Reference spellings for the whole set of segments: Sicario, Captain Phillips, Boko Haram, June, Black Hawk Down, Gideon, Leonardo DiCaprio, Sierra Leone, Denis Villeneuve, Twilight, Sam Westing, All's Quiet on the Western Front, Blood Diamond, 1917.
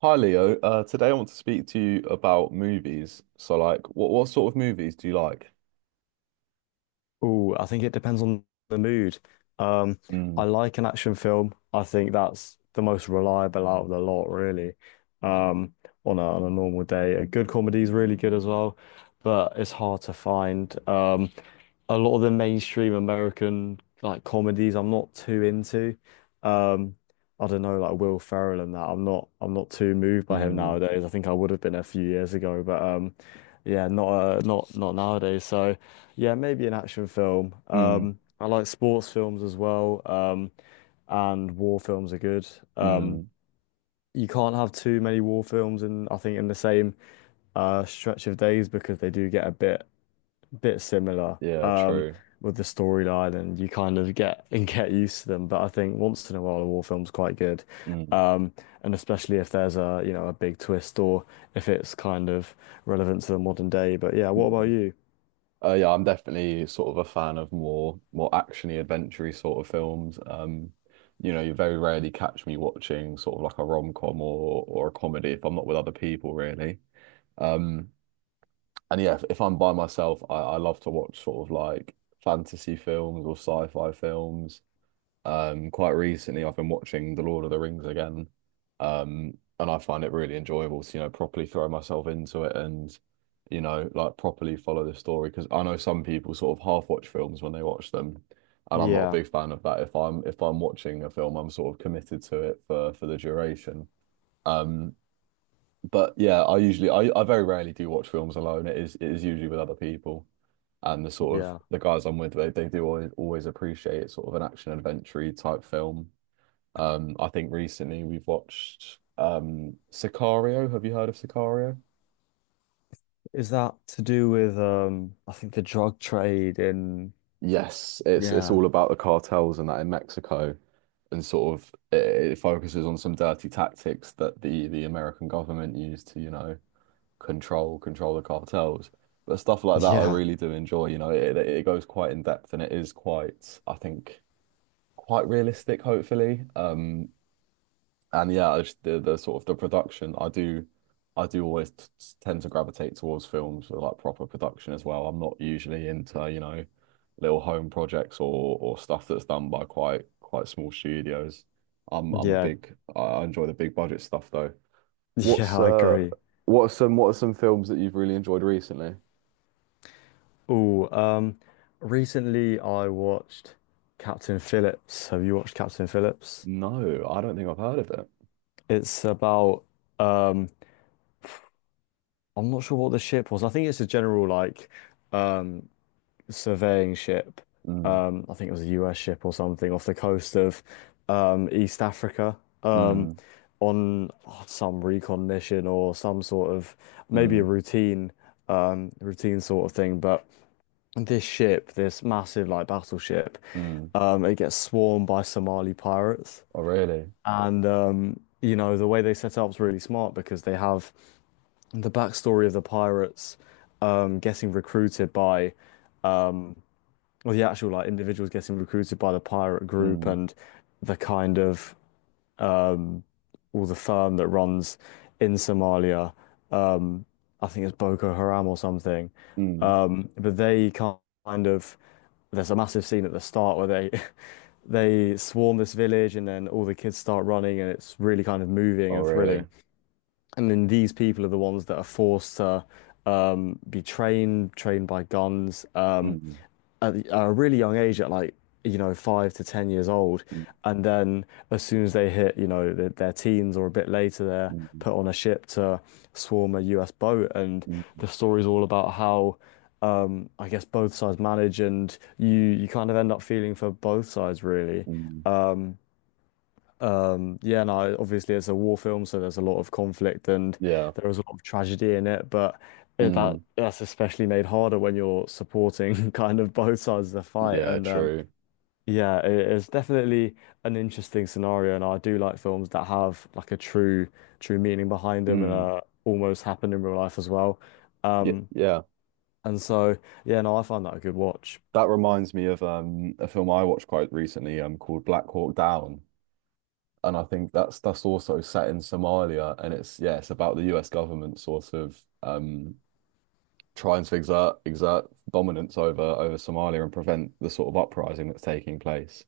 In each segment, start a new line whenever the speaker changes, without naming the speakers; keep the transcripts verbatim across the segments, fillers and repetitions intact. Hi Leo, uh, today I want to speak to you about movies. So, like, what what sort of movies do you like?
Oh, I think it depends on the mood. Um, I
Mm,
like an action film. I think that's the most reliable out of the lot, really. Um, on a on a normal day, a good comedy is really good as well, but it's hard to find. Um, a lot of the mainstream American like comedies I'm not too into. Um, I don't know, like Will Ferrell and that. I'm not I'm not too moved by him
mm,
nowadays. I think I would have been a few years ago, but um yeah, not uh, not not nowadays. So yeah, maybe an action film.
mm,
Um I like sports films as well. Um and war films are good. Um
mm.
you can't have too many war films in I think in the same uh stretch of days because they do get a bit bit similar
Yeah,
um,
true.
with the storyline, and you kind of get and get used to them. But I think once in a while, a war film's quite good,
Mm,
um, and especially if there's a you know a big twist or if it's kind of relevant to the modern day. But yeah, what about
mm.
you?
Uh, yeah, I'm definitely sort of a fan of more more actiony, adventure sort of films. Um, you know, you very rarely catch me watching sort of like a rom-com or or a comedy if I'm not with other people, really. Um, and yeah, if, if I'm by myself, I, I love to watch sort of like fantasy films or sci-fi films. Um, quite recently, I've been watching The Lord of the Rings again, um, and I find it really enjoyable to, you know, properly throw myself into it and, you know, like properly follow the story. Because I know some people sort of half watch films when they watch them, and I'm not a
Yeah,
big fan of that. If I'm if I'm watching a film, I'm sort of committed to it for for the duration. Um, but yeah, I usually I, I very rarely do watch films alone. It is it is usually with other people. And the sort of
yeah.
the guys I'm with, they, they do always, always appreciate sort of an action adventure type film. Um, I think recently we've watched um Sicario. Have you heard of Sicario?
Is that to do with um, I think the drug trade in.
Yes, it's it's
Yeah,
all about the cartels and that in Mexico, and sort of it, it focuses on some dirty tactics that the the American government used to, you know, control control the cartels. But stuff like that, I
yeah,
really do enjoy. You know, it it goes quite in depth and it is quite, I think, quite realistic, hopefully. Um, and yeah, I just, the the sort of the production, I do, I do always t t- tend to gravitate towards films with like proper production as well. I'm not usually into, you know, little home projects or or stuff that's done by quite quite small studios. I'm I'm a
yeah,
big, I I enjoy the big budget stuff though. What's
yeah. I
uh
agree.
what are some what are some films that you've really enjoyed recently?
Oh, um, recently I watched Captain Phillips. Have you watched Captain Phillips?
No, I don't think I've heard of it.
It's about. um I'm not sure what the ship was. I think it's a general like um surveying ship.
Mm,
Um I think it was a U S ship or something off the coast of um East Africa. Um
mm,
on oh, some recon mission or some sort of maybe a
mm,
routine um routine sort of thing. But this ship, this massive like battleship,
mm.
um it gets swarmed by Somali pirates.
Oh, really?
And um, you know, the way they set it up is really smart because they have the backstory of the pirates um getting recruited by or the actual like individuals getting recruited by the pirate group
Mm,
and the kind of um or the firm that runs in Somalia, um I think it's Boko Haram or something.
mm.
Um but they kind of there's a massive scene at the start where they they swarm this village and then all the kids start running and it's really kind of moving
Oh,
and thrilling.
really?
And then these people are the ones that are forced to um, be trained, trained by guns um,
Mm,
at, the- at a really young age, at like, you know, five to ten years old.
mm,
And then as soon as they hit, you know, their, their teens or a bit later, they're
mm,
put on a ship to swarm a U S boat. And
mm,
the story's all about how, um, I guess, both sides manage and you, you kind of end up feeling for both sides, really.
mm.
Yeah, no, obviously it's a war film, so there's a lot of conflict and
Yeah.
there is a lot of tragedy in it, but it-
Mm,
that that's especially made harder when you're supporting kind of both sides of the fight.
yeah,
And um,
true.
yeah, it, it's definitely an interesting scenario, and I do like films that have like a true true meaning behind them and
Mm.
uh, almost happen in real life as well.
Yeah,
Um,
yeah.
and so yeah, no, I find that a good watch.
That reminds me of um a film I watched quite recently um called Black Hawk Down. And I think that's that's also set in Somalia and it's yeah, it's about the U S government sort of um trying to exert exert dominance over over Somalia and prevent the sort of uprising that's taking place.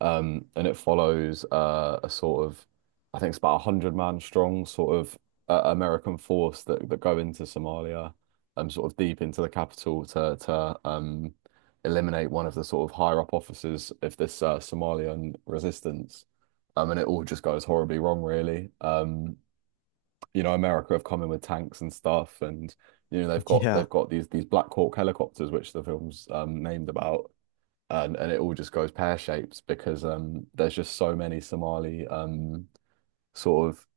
Um, and it follows uh, a sort of, I think it's about a hundred man strong sort of uh, American force that that go into Somalia, um, sort of deep into the capital to to um eliminate one of the sort of higher up officers of this uh, Somalian resistance. Um, and it all just goes horribly wrong, really. Um, you know, America have come in with tanks and stuff, and you know they've got
Yeah,
they've got these these Black Hawk helicopters, which the film's um, named about, and and it all just goes pear-shaped because um, there's just so many Somali um, sort of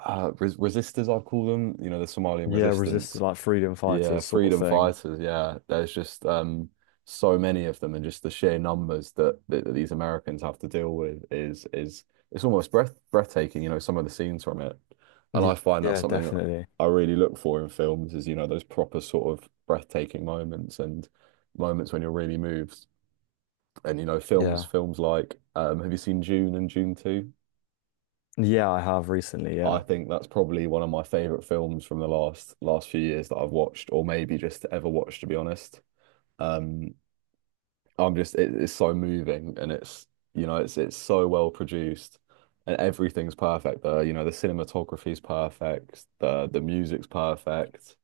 uh, res resistors, I'd call them. You know, the Somalian
yeah, resist
resistance
like freedom
yeah,
fighters sort of
freedom
thing.
fighters. Yeah, there's just um, so many of them, and just the sheer numbers that, that, that these Americans have to deal with is is it's almost breath breathtaking. You know, some of the scenes from it, and I
Y-
find that's
Yeah,
something
definitely.
I really look for in films is you know those proper sort of breathtaking moments and moments when you're really moved. And you know, films
Yeah.
films like um, have you seen June and June two?
Yeah, I have recently.
I
Yeah.
think that's probably one of my favorite films from the last last few years that I've watched, or maybe just ever watched, to be honest. Um, I'm just it, it's so moving and it's you know it's it's so well produced and everything's perfect. The you know the cinematography's perfect. The the music's perfect.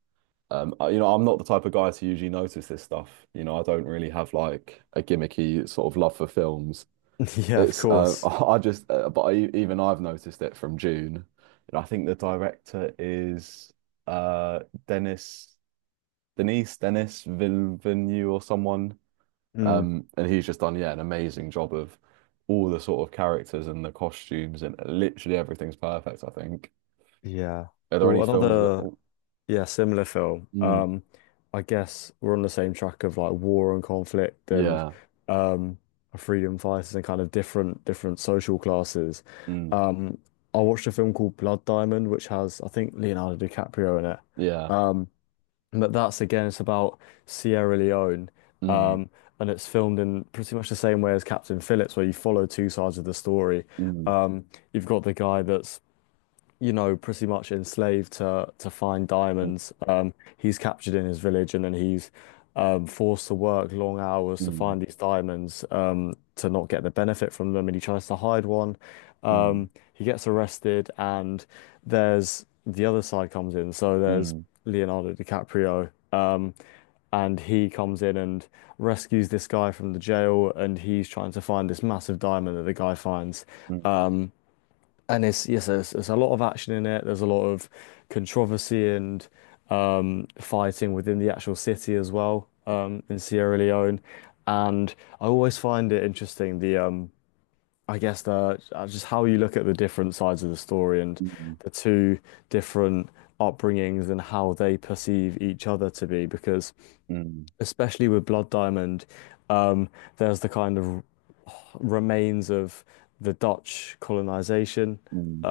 Um, I- you know I'm not the type of guy to usually notice this stuff. You know I don't really have like a gimmicky sort of love for films.
Yeah, of
It's uh,
course.
I just uh, but I, even I've noticed it from June. You know I think the director is uh Dennis Denise Dennis Villeneuve or someone.
Mm,
Um, and he's just done, yeah, an amazing job of all the sort of characters and the costumes and literally everything's perfect, I think.
yeah.
Are there any
Well,
films that
another,
oh,
yeah, similar film.
mm,
Um, I guess we're on the same track of like war and conflict and
yeah,
um freedom fighters and kind of different different social classes.
mm,
Um, I watched a film called Blood Diamond, which has I think Leonardo DiCaprio in it.
yeah,
But that's again, it's about Sierra Leone.
mm,
Um, and it's filmed in pretty much the same way as Captain Phillips, where you follow two sides of the story.
mm,
Um, you've got the guy that's you know, pretty much enslaved to to find
mm,
diamonds. Um, he's captured in his village, and then he's um, forced to work long hours to
mm,
find these diamonds um, to not get the benefit from them. And he tries to hide one. Um, he gets arrested, and there's the other side comes in. So there's
mm,
Leonardo DiCaprio. Um, and he comes in and rescues this guy from the jail, and he's trying to find this massive diamond that the guy finds.
mm,
Um, and it's yes, there's, there's a lot of action in it. There's a lot of controversy and um, fighting within the actual city as well um, in Sierra Leone. And I always find it interesting the um, I guess the uh, just how you look at the different sides of the story and
mm,
the two different upbringings and how they perceive each other to be. Because
mm,
especially with Blood Diamond, um, there's the kind of remains of the Dutch colonization
mm, mm,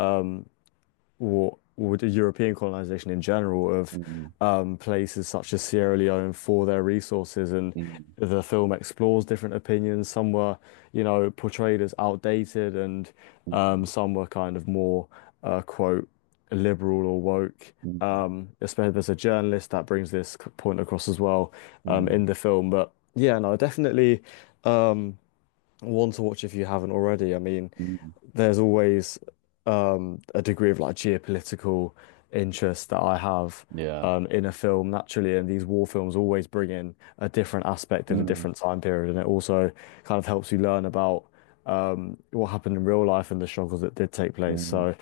or or the European colonization in general of
mm,
um, places such as Sierra Leone for their resources. And
mm,
the film explores different opinions. Some were, you know, portrayed as outdated, and um, some were kind of more, uh, quote, liberal or woke.
mm, mm,
Um, especially there's a journalist that brings this c- point across as well um,
mm,
in the film. But yeah, no, definitely. Um, one to watch if you haven't already. I mean,
mm,
there's always um, a degree of like geopolitical interest that I have
yeah.
um, in a film naturally, and these war films always bring in a different aspect of a
Mm,
different time period, and it also kind of helps you learn about um, what happened in real life and the struggles that did take place.
mm,
So,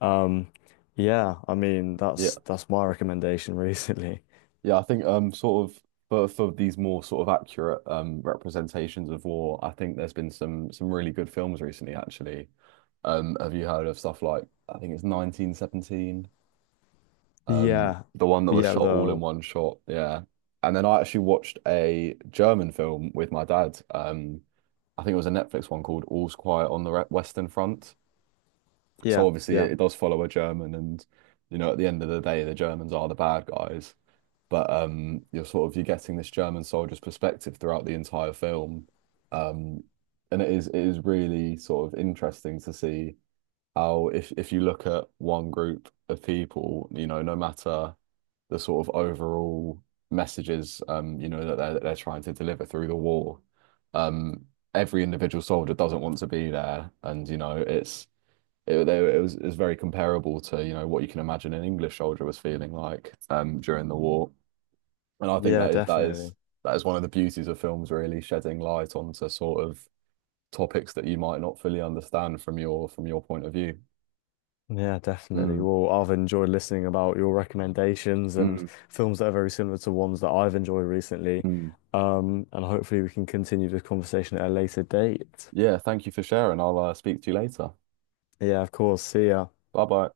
um, yeah, I mean,
yeah.
that's that's my recommendation recently.
Yeah, I think um sort of for for these more sort of accurate um representations of war, I think there's been some some really good films recently actually. Um have you heard of stuff like I think it's nineteen seventeen, um
Yeah,
the one that was
yeah,
shot all in
though,
one shot, yeah. And then I actually watched a German film with my dad. Um I think it was a Netflix one called All's Quiet on the Re- Western Front. So
yeah,
obviously
yeah,
it, it does follow a German and you know at the end of the day the Germans are the bad guys. But um, you're sort of you're getting this German soldier's perspective throughout the entire film. Um, and it is it is really sort of interesting to see how if if you look at one group of people, you know, no matter the sort of overall messages, um, you know, that they're, that they're trying to deliver through the war, um, every individual soldier doesn't want to be there, and you know, it's it, it was it was very comparable to, you know, what you can imagine an English soldier was feeling like um during the war. And I think
yeah,
that is, that is
definitely.
that is one of the beauties of films, really shedding light onto sort of topics that you might not fully understand from your from your point of view.
Yeah, definitely.
Mm,
Well, I've enjoyed listening about your recommendations and
mm,
films that are very similar to ones that I've enjoyed recently.
mm.
Um, and hopefully we can continue this conversation at a later date.
Yeah, thank you for sharing. I'll uh, speak to you later.
Yeah, of course. See ya.
Bye bye.